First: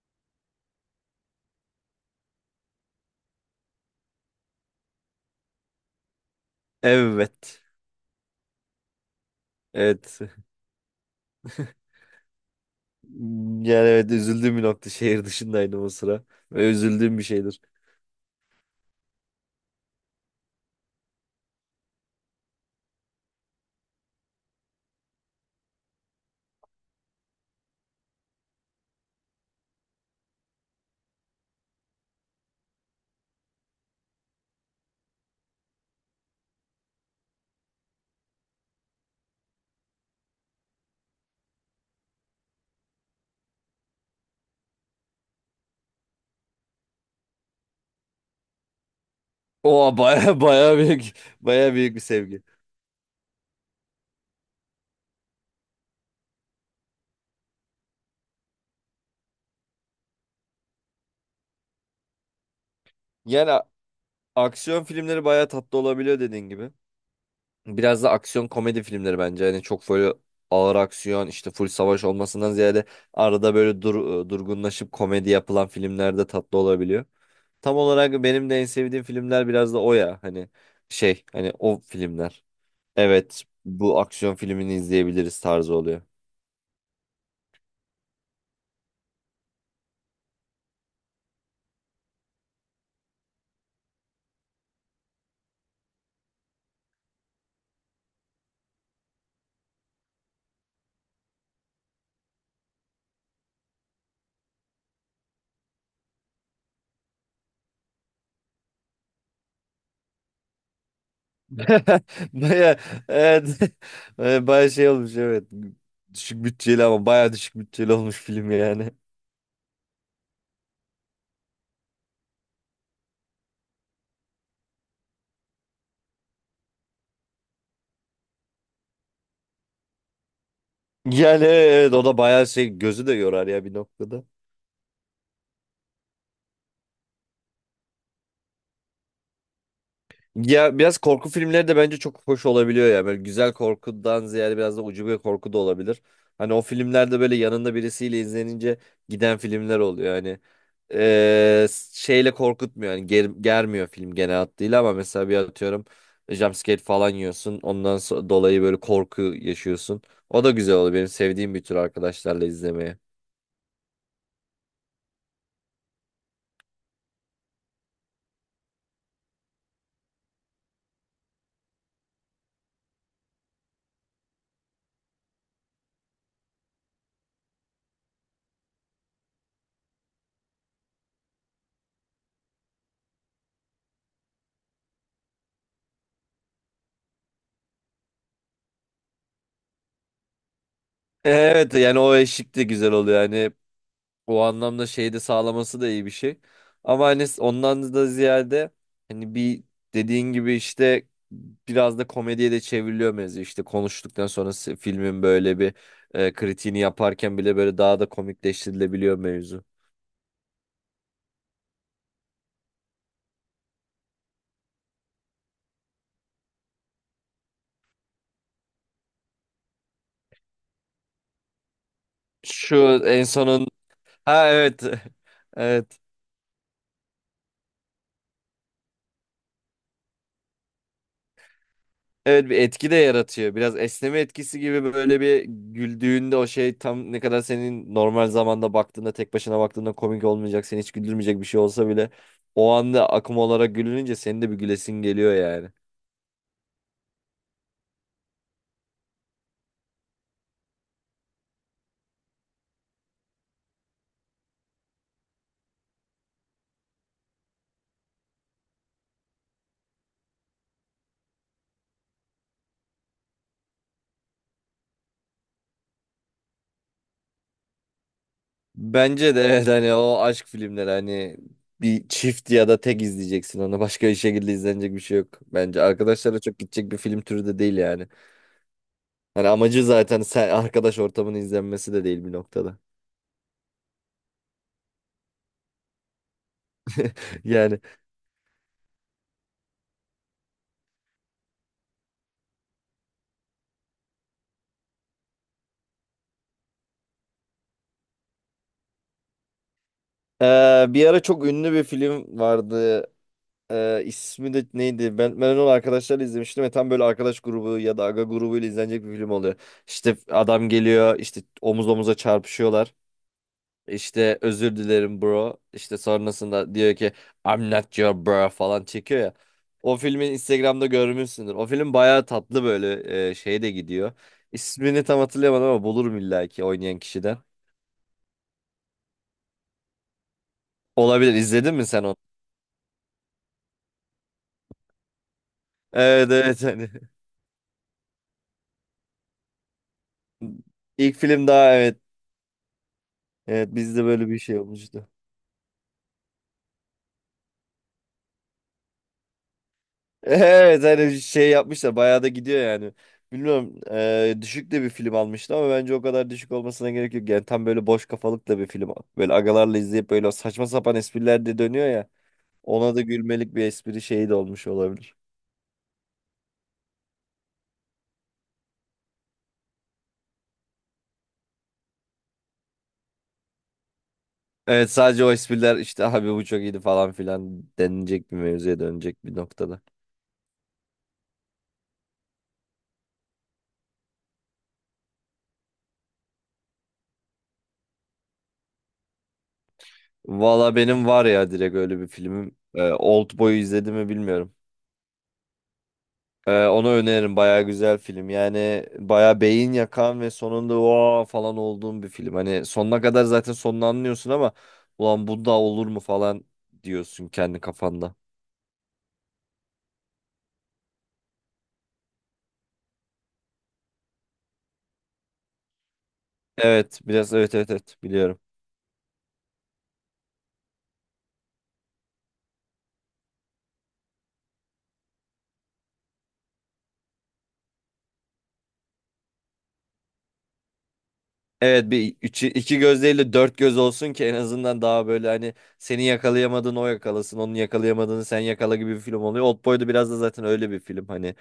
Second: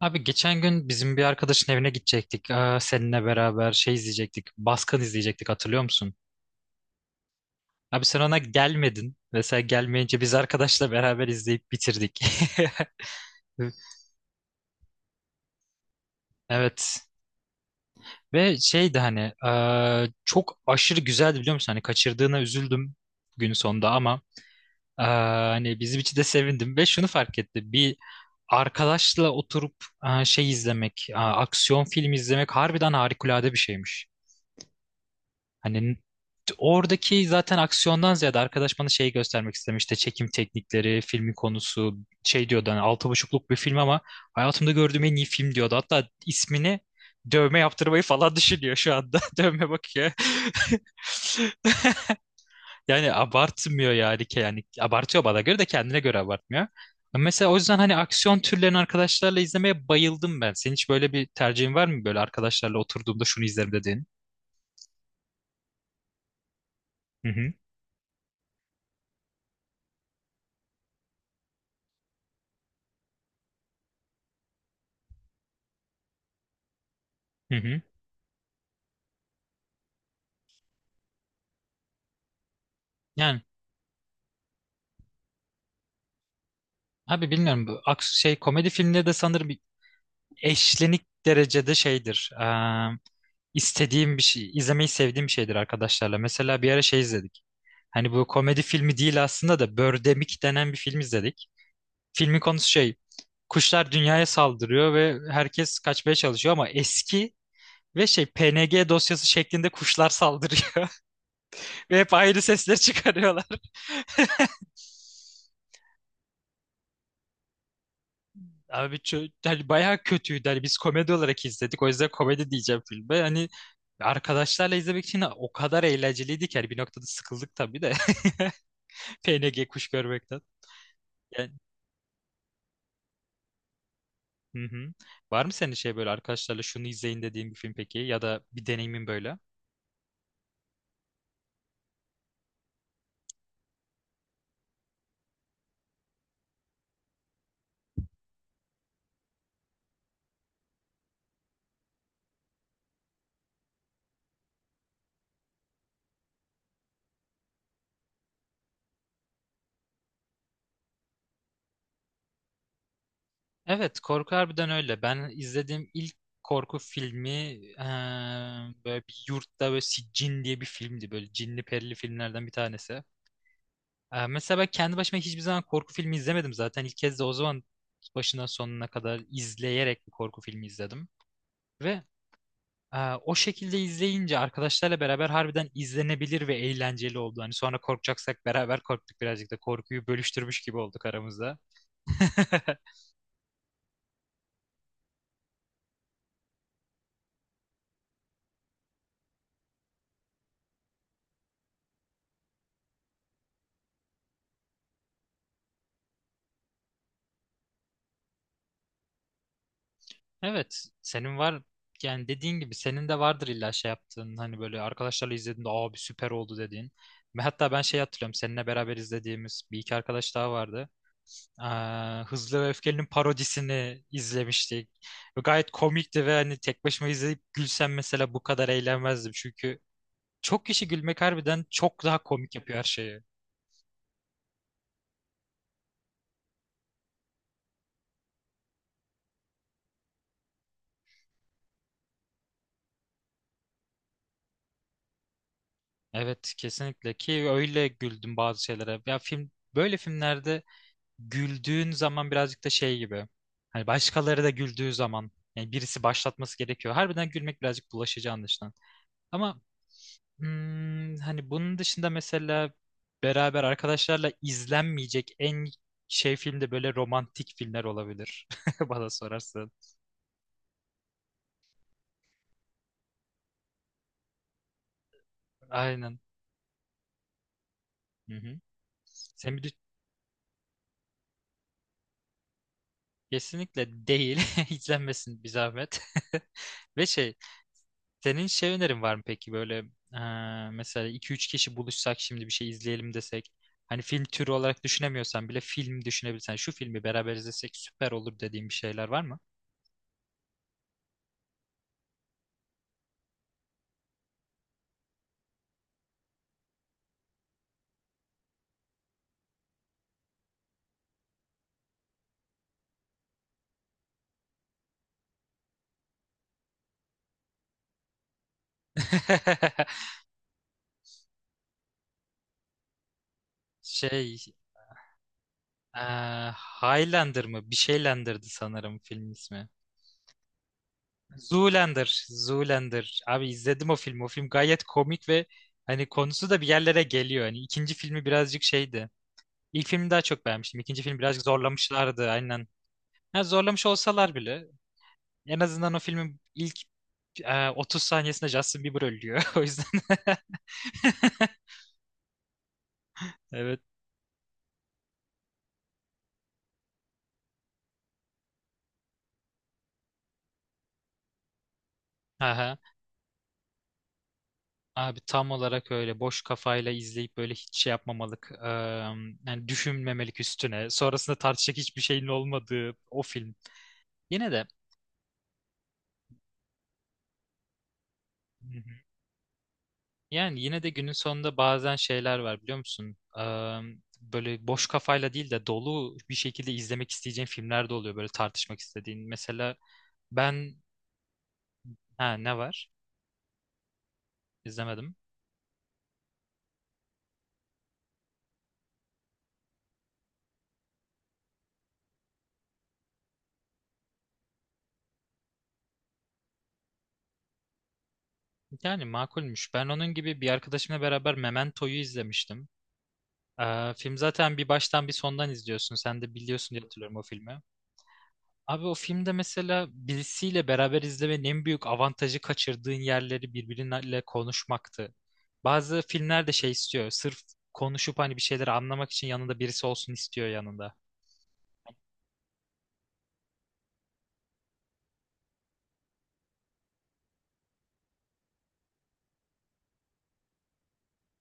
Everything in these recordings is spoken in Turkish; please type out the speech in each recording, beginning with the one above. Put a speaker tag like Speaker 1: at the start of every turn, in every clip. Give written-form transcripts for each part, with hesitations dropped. Speaker 1: Abi geçen gün bizim bir arkadaşın evine gidecektik. Seninle beraber şey izleyecektik. Baskın izleyecektik, hatırlıyor musun?
Speaker 2: Evet.
Speaker 1: Abi sen ona gelmedin. Mesela gelmeyince
Speaker 2: Evet.
Speaker 1: biz arkadaşla beraber izleyip bitirdik.
Speaker 2: Yani evet, üzüldüğüm bir nokta. Şehir dışındaydım o sıra. Ve
Speaker 1: Evet.
Speaker 2: üzüldüğüm bir şeydir.
Speaker 1: Ve şeydi hani çok aşırı güzeldi, biliyor musun? Hani kaçırdığına üzüldüm gün sonunda ama hani bizim için de sevindim. Ve şunu fark etti. Bir arkadaşla oturup şey izlemek, aksiyon filmi izlemek harbiden harikulade bir şeymiş. Hani oradaki zaten aksiyondan ziyade arkadaş bana şeyi göstermek istemişti. Çekim teknikleri, filmin konusu, şey diyordu, hani altı buçukluk bir film ama hayatımda gördüğüm en iyi film diyordu. Hatta ismini dövme yaptırmayı falan düşünüyor şu anda. Dövme
Speaker 2: O
Speaker 1: bakıyor.
Speaker 2: baya büyük baya büyük bir sevgi.
Speaker 1: Yani abartmıyor yani. Yani abartıyor, bana göre. De kendine göre abartmıyor. Mesela o yüzden hani aksiyon türlerini arkadaşlarla izlemeye bayıldım ben. Senin hiç böyle bir tercihin var mı? Böyle arkadaşlarla oturduğumda şunu
Speaker 2: Yani
Speaker 1: izlerim dediğin.
Speaker 2: aksiyon filmleri baya tatlı olabiliyor dediğin gibi.
Speaker 1: Hı hı.
Speaker 2: Biraz da aksiyon komedi filmleri bence. Hani çok böyle ağır aksiyon, işte full savaş olmasından ziyade arada böyle durgunlaşıp komedi yapılan filmler de tatlı olabiliyor.
Speaker 1: Hı
Speaker 2: Tam
Speaker 1: hı.
Speaker 2: olarak benim de en sevdiğim filmler biraz da o ya. Hani şey, hani o filmler.
Speaker 1: Yani.
Speaker 2: Evet, bu aksiyon filmini izleyebiliriz tarzı oluyor.
Speaker 1: Abi bilmiyorum, bu şey komedi filmleri de sanırım eşlenik derecede şeydir. İstediğim bir şey, izlemeyi sevdiğim bir şeydir arkadaşlarla. Mesela bir ara şey izledik. Hani bu komedi filmi değil aslında da Birdemic denen bir film izledik. Filmin konusu şey, kuşlar dünyaya saldırıyor ve herkes kaçmaya çalışıyor ama eski ve şey PNG dosyası şeklinde kuşlar saldırıyor ve hep ayrı sesler
Speaker 2: Baya
Speaker 1: çıkarıyorlar.
Speaker 2: evet, baya şey olmuş evet. Düşük bütçeli, ama baya düşük bütçeli olmuş film yani.
Speaker 1: Abi hani bayağı kötüydü. Hani biz komedi olarak izledik. O yüzden komedi diyeceğim filme. Hani arkadaşlarla izlemek için o kadar eğlenceliydi ki. Hani bir noktada sıkıldık tabii de. PNG kuş görmekten.
Speaker 2: Yani
Speaker 1: Yani,
Speaker 2: evet, o da baya şey, gözü de yorar ya bir noktada.
Speaker 1: hı hı. Var mı senin şey, böyle arkadaşlarla şunu izleyin dediğin bir film peki? Ya da bir deneyimin böyle?
Speaker 2: Ya biraz korku filmleri de bence çok hoş olabiliyor ya. Böyle güzel korkudan ziyade biraz da ucube korku da olabilir. Hani o filmlerde böyle yanında birisiyle izlenince giden filmler oluyor. Hani eee, şeyle korkutmuyor. Hani germiyor film genel hattıyla, ama mesela bir atıyorum, jumpscare falan yiyorsun. Dolayı böyle korku yaşıyorsun. O da güzel oluyor. Benim sevdiğim bir tür arkadaşlarla izlemeye.
Speaker 1: Evet, korku harbiden öyle. Ben izlediğim ilk korku filmi böyle bir yurtta böyle Cin diye bir filmdi. Böyle cinli perili filmlerden bir tanesi. Mesela ben kendi başıma hiçbir zaman korku filmi izlemedim zaten. İlk kez de o zaman başından sonuna kadar izleyerek bir korku filmi izledim. Ve o şekilde izleyince arkadaşlarla beraber harbiden izlenebilir ve eğlenceli oldu. Hani sonra korkacaksak beraber korktuk, birazcık da korkuyu bölüştürmüş gibi olduk aramızda.
Speaker 2: Evet yani o eşlik de güzel oluyor. Yani o anlamda şeyi de sağlaması da iyi bir şey. Ama hani ondan da ziyade, hani bir, dediğin gibi işte biraz da komediye de çevriliyor mevzu. İşte konuştuktan sonra filmin böyle bir, kritiğini yaparken bile böyle daha da komikleştirilebiliyor mevzu.
Speaker 1: Evet, senin var, yani dediğin gibi senin de vardır illa şey yaptığın, hani böyle arkadaşlarla izlediğinde abi süper oldu dediğin. Ve hatta ben şey hatırlıyorum, seninle beraber izlediğimiz bir iki arkadaş daha vardı. Hızlı ve
Speaker 2: Şu
Speaker 1: Öfkeli'nin
Speaker 2: en sonun,
Speaker 1: parodisini
Speaker 2: ha evet.
Speaker 1: izlemiştik. Ve gayet
Speaker 2: Evet.
Speaker 1: komikti ve hani tek başıma izleyip gülsem mesela bu kadar eğlenmezdim. Çünkü çok kişi gülmek harbiden çok daha
Speaker 2: Evet,
Speaker 1: komik
Speaker 2: bir
Speaker 1: yapıyor her
Speaker 2: etki de
Speaker 1: şeyi.
Speaker 2: yaratıyor. Biraz esneme etkisi gibi, böyle bir güldüğünde o şey, tam ne kadar senin normal zamanda baktığında, tek başına baktığında komik olmayacak, seni hiç güldürmeyecek bir şey olsa bile o anda akım olarak gülününce senin de bir gülesin geliyor yani.
Speaker 1: Evet, kesinlikle ki öyle güldüm bazı şeylere. Ya film, böyle filmlerde güldüğün zaman birazcık da şey gibi. Hani başkaları da güldüğü zaman, yani birisi başlatması gerekiyor. Harbiden gülmek birazcık bulaşıcı anlaşılan. Ama hani bunun dışında mesela beraber arkadaşlarla izlenmeyecek en şey filmde böyle romantik filmler olabilir bana
Speaker 2: Bence de evet,
Speaker 1: sorarsan.
Speaker 2: hani o aşk filmleri, hani bir çift ya da tek izleyeceksin onu. Başka bir şekilde izlenecek bir şey yok. Bence
Speaker 1: Aynen.
Speaker 2: arkadaşlarla çok gidecek bir film türü de değil yani.
Speaker 1: Hı hı.
Speaker 2: Hani
Speaker 1: Sen bir de-
Speaker 2: amacı zaten sen arkadaş ortamının izlenmesi de değil bir noktada.
Speaker 1: kesinlikle değil. İzlenmesin bir zahmet. Ve şey,
Speaker 2: Yani
Speaker 1: senin şey önerin var mı peki böyle mesela iki üç kişi buluşsak şimdi bir şey izleyelim desek. Hani film türü olarak düşünemiyorsan bile, film düşünebilirsen şu filmi beraber izlesek süper olur dediğin bir şeyler var mı?
Speaker 2: Bir ara çok ünlü bir film vardı. İsmi de neydi? Ben onu arkadaşlarla izlemiştim ve tam böyle arkadaş grubu ya da aga grubuyla izlenecek bir film oluyor. İşte adam geliyor, işte omuz omuza çarpışıyorlar. İşte özür dilerim bro. İşte sonrasında diyor ki I'm not your bro falan çekiyor ya. O filmi Instagram'da görmüşsündür. O film bayağı tatlı, böyle şeye de gidiyor.
Speaker 1: Şey,
Speaker 2: İsmini tam hatırlayamadım, ama
Speaker 1: Ee,
Speaker 2: bulurum illa ki oynayan kişiden.
Speaker 1: Highlander mı? Bir şeylendirdi sanırım film ismi.
Speaker 2: Olabilir. İzledin mi sen onu?
Speaker 1: Zoolander. Zoolander. Abi izledim o filmi. O film gayet komik ve hani
Speaker 2: Evet
Speaker 1: konusu da
Speaker 2: evet
Speaker 1: bir
Speaker 2: hani.
Speaker 1: yerlere geliyor. Hani ikinci filmi birazcık şeydi. İlk filmi daha çok beğenmiştim. İkinci
Speaker 2: İlk
Speaker 1: film birazcık
Speaker 2: film daha evet.
Speaker 1: zorlamışlardı, aynen. Ha,
Speaker 2: Evet,
Speaker 1: zorlamış
Speaker 2: bizde böyle
Speaker 1: olsalar
Speaker 2: bir şey
Speaker 1: bile
Speaker 2: olmuştu.
Speaker 1: en azından o filmin ilk 30 saniyesinde Justin Bieber ölüyor. O yüzden
Speaker 2: Evet, hani şey yapmışlar, bayağı da gidiyor yani. Bilmiyorum,
Speaker 1: evet.
Speaker 2: düşük de bir film almıştı, ama bence o kadar düşük olmasına gerek yok. Yani tam böyle boş kafalık da bir film. Böyle agalarla izleyip böyle saçma sapan espriler de dönüyor ya.
Speaker 1: Aha.
Speaker 2: Ona da gülmelik bir espri şeyi de olmuş olabilir.
Speaker 1: Abi tam olarak öyle boş kafayla izleyip böyle hiç şey yapmamalık, yani düşünmemelik üstüne. Sonrasında tartışacak hiçbir şeyin olmadığı o film. Yine de.
Speaker 2: Evet, sadece o espriler, işte abi bu çok iyiydi falan filan denilecek bir
Speaker 1: Hı
Speaker 2: mevzuya
Speaker 1: hı.
Speaker 2: dönecek bir noktada.
Speaker 1: Yani yine de günün sonunda bazen şeyler var, biliyor musun? Böyle boş kafayla değil de dolu bir şekilde izlemek isteyeceğin filmler de oluyor, böyle tartışmak istediğin. Mesela ben.
Speaker 2: Valla benim var ya, direkt öyle bir
Speaker 1: Ha, ne
Speaker 2: filmim. E,
Speaker 1: var?
Speaker 2: Oldboy'u izledim mi bilmiyorum.
Speaker 1: İzlemedim.
Speaker 2: Onu öneririm. Baya güzel film. Yani baya beyin yakan ve sonunda o falan olduğum bir film. Hani sonuna kadar zaten sonunu anlıyorsun, ama ulan bu da olur mu falan diyorsun kendi kafanda.
Speaker 1: Yani makulmüş. Ben onun gibi bir arkadaşımla beraber Memento'yu izlemiştim. Film zaten bir baştan bir sondan izliyorsun. Sen de biliyorsun diye
Speaker 2: Evet
Speaker 1: hatırlıyorum o
Speaker 2: biraz, evet
Speaker 1: filmi.
Speaker 2: evet evet biliyorum.
Speaker 1: Abi o filmde mesela birisiyle beraber izlemenin en büyük avantajı kaçırdığın yerleri birbiriyle konuşmaktı. Bazı filmler de şey istiyor. Sırf konuşup hani bir şeyleri anlamak için yanında birisi olsun istiyor yanında.
Speaker 2: Evet bir üçü, iki göz değil de dört göz olsun ki en azından daha böyle, hani seni yakalayamadığını o yakalasın. Onun yakalayamadığını sen yakala gibi bir film oluyor. Oldboy da biraz da zaten öyle bir film. Hani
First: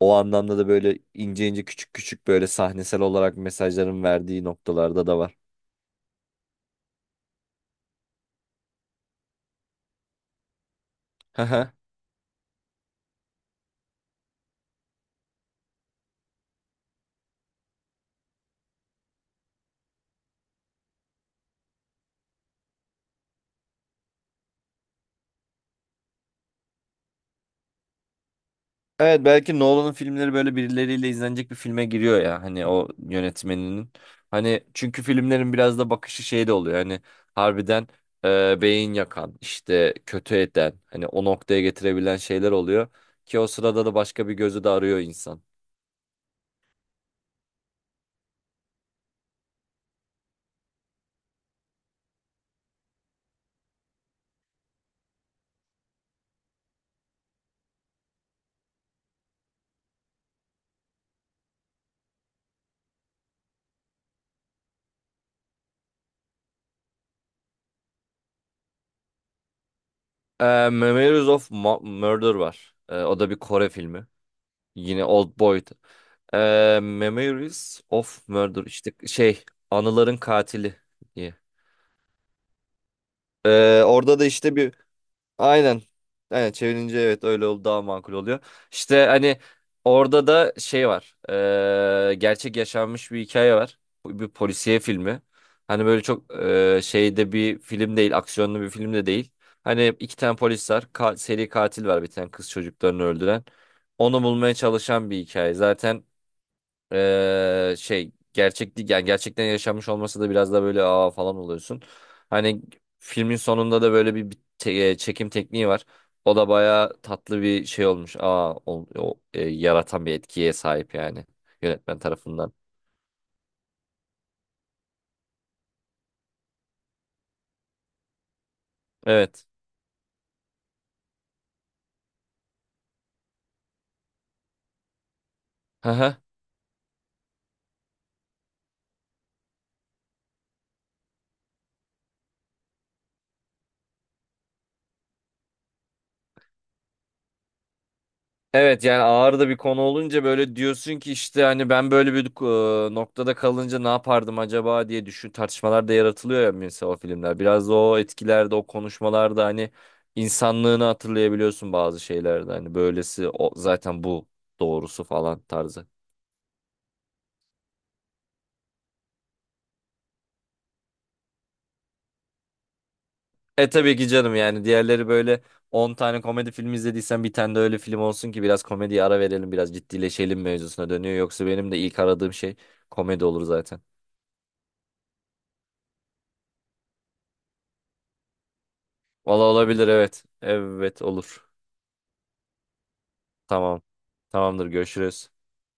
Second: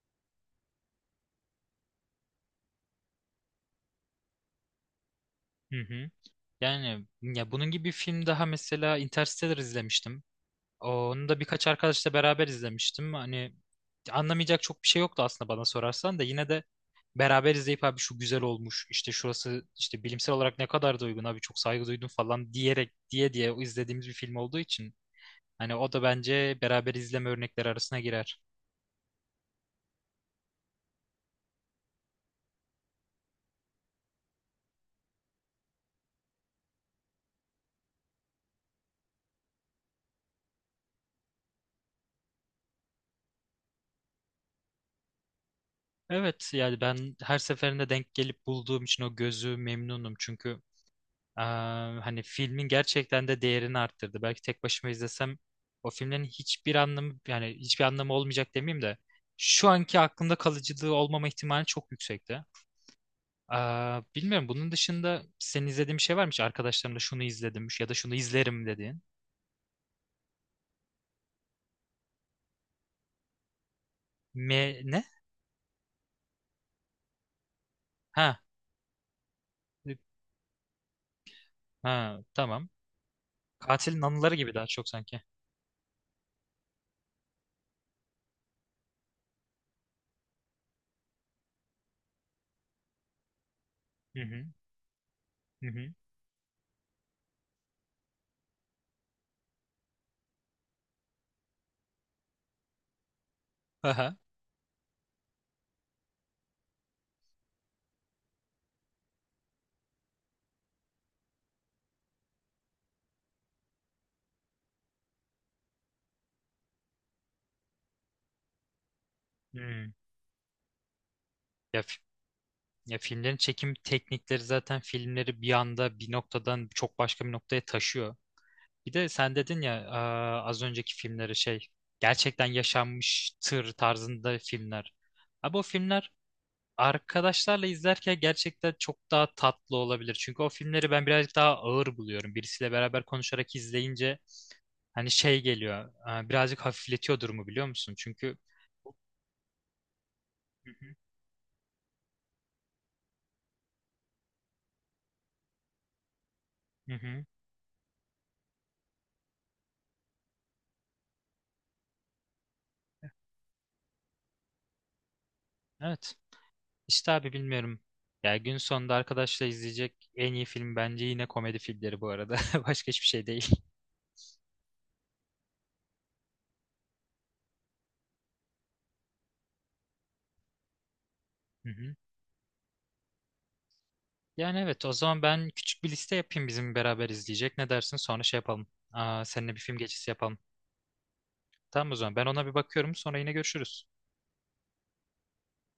Speaker 2: o anlamda da böyle ince ince küçük küçük böyle sahnesel olarak mesajların verdiği noktalarda da var.
Speaker 1: Hı hı. Yani ya, bunun gibi bir film daha mesela, Interstellar izlemiştim. Onu da
Speaker 2: Hı
Speaker 1: birkaç
Speaker 2: hı.
Speaker 1: arkadaşla beraber izlemiştim. Hani anlamayacak çok bir şey yoktu aslında bana sorarsan da, yine de beraber izleyip abi şu güzel olmuş işte şurası işte bilimsel olarak ne kadar da uygun abi çok saygı duydum falan diyerek diye diye izlediğimiz bir film olduğu için hani o da bence beraber izleme örnekleri arasına girer.
Speaker 2: Evet, belki Nolan'ın filmleri böyle birileriyle izlenecek bir filme giriyor ya, hani o yönetmeninin. Hani çünkü filmlerin biraz da bakışı şey de oluyor, hani harbiden beyin yakan, işte kötü eden, hani o noktaya getirebilen şeyler oluyor. Ki o sırada da başka bir gözü de arıyor insan.
Speaker 1: Evet, yani ben her seferinde denk gelip bulduğum için o gözü memnunum çünkü Eee, hani filmin gerçekten de değerini arttırdı. Belki tek başıma izlesem o filmlerin hiçbir anlamı, yani hiçbir anlamı olmayacak demeyeyim de şu anki aklımda kalıcılığı olmama ihtimali çok yüksekti. Bilmiyorum, bunun dışında senin izlediğin bir şey var mı hiç? Arkadaşlarımla şunu izledim ya da şunu izlerim dediğin.
Speaker 2: E, Memories of Murder var. E, o da bir Kore filmi.
Speaker 1: Me ne?
Speaker 2: Yine Old Boy'du. E, Memories of
Speaker 1: Ha.
Speaker 2: Murder, işte şey, anıların katili diye.
Speaker 1: Ha, tamam.
Speaker 2: E,
Speaker 1: Katilin
Speaker 2: orada da
Speaker 1: anıları gibi
Speaker 2: işte
Speaker 1: daha
Speaker 2: bir.
Speaker 1: çok sanki.
Speaker 2: Aynen. Aynen, çevirince evet öyle oldu, daha makul oluyor. İşte hani orada da şey var. Gerçek yaşanmış bir hikaye var.
Speaker 1: Hı
Speaker 2: Bu bir
Speaker 1: hı.
Speaker 2: polisiye filmi.
Speaker 1: Hı
Speaker 2: Hani
Speaker 1: hı.
Speaker 2: böyle çok şeyde bir film değil, aksiyonlu bir film de değil. Hani iki tane polis var, seri katil var bir tane, kız çocuklarını öldüren.
Speaker 1: Aha.
Speaker 2: Onu bulmaya çalışan bir hikaye. Zaten şey gerçek değil yani, gerçekten yaşanmış olması da biraz da böyle aa falan oluyorsun. Hani filmin sonunda da böyle bir çekim tekniği var. O da bayağı tatlı bir şey olmuş. Aa
Speaker 1: Hmm.
Speaker 2: yaratan bir etkiye sahip yani
Speaker 1: Ya
Speaker 2: yönetmen tarafından.
Speaker 1: Ya filmlerin çekim teknikleri zaten filmleri bir anda bir noktadan çok başka bir noktaya taşıyor. Bir de sen
Speaker 2: Evet.
Speaker 1: dedin ya, az önceki filmleri şey, gerçekten yaşanmış tır tarzında filmler. Abi o filmler arkadaşlarla izlerken gerçekten çok daha tatlı olabilir. Çünkü o filmleri ben birazcık daha ağır buluyorum. Birisiyle beraber konuşarak izleyince hani şey geliyor. Birazcık hafifletiyor durumu, biliyor musun? Çünkü
Speaker 2: Evet yani, ağır da bir konu olunca böyle
Speaker 1: hı hı.
Speaker 2: diyorsun ki, işte hani ben böyle bir, noktada kalınca ne yapardım acaba diye düşün, tartışmalar da yaratılıyor ya mesela
Speaker 1: Hı
Speaker 2: o
Speaker 1: hı.
Speaker 2: filmler. Biraz da o etkilerde, o konuşmalarda hani insanlığını hatırlayabiliyorsun bazı şeylerde, hani böylesi o, zaten bu doğrusu falan tarzı.
Speaker 1: Evet. İşte abi bilmiyorum. Ya gün sonunda arkadaşla izleyecek en iyi film bence yine komedi filmleri bu arada. Başka hiçbir şey değil.
Speaker 2: E tabii ki canım, yani diğerleri böyle, 10 tane komedi film izlediysen bir tane de öyle film olsun ki biraz komediye ara verelim, biraz ciddileşelim mevzusuna dönüyor. Yoksa
Speaker 1: Hı
Speaker 2: benim de
Speaker 1: hı.
Speaker 2: ilk aradığım şey komedi olur zaten.
Speaker 1: Yani evet, o zaman ben küçük bir liste yapayım bizim beraber izleyecek. Ne dersin? Sonra şey yapalım. Aa,
Speaker 2: Valla
Speaker 1: seninle bir film
Speaker 2: olabilir,
Speaker 1: gecesi
Speaker 2: evet.
Speaker 1: yapalım.
Speaker 2: Evet olur.
Speaker 1: Tamam, o zaman ben ona bir bakıyorum, sonra yine
Speaker 2: Tamam.
Speaker 1: görüşürüz.
Speaker 2: Tamamdır, görüşürüz.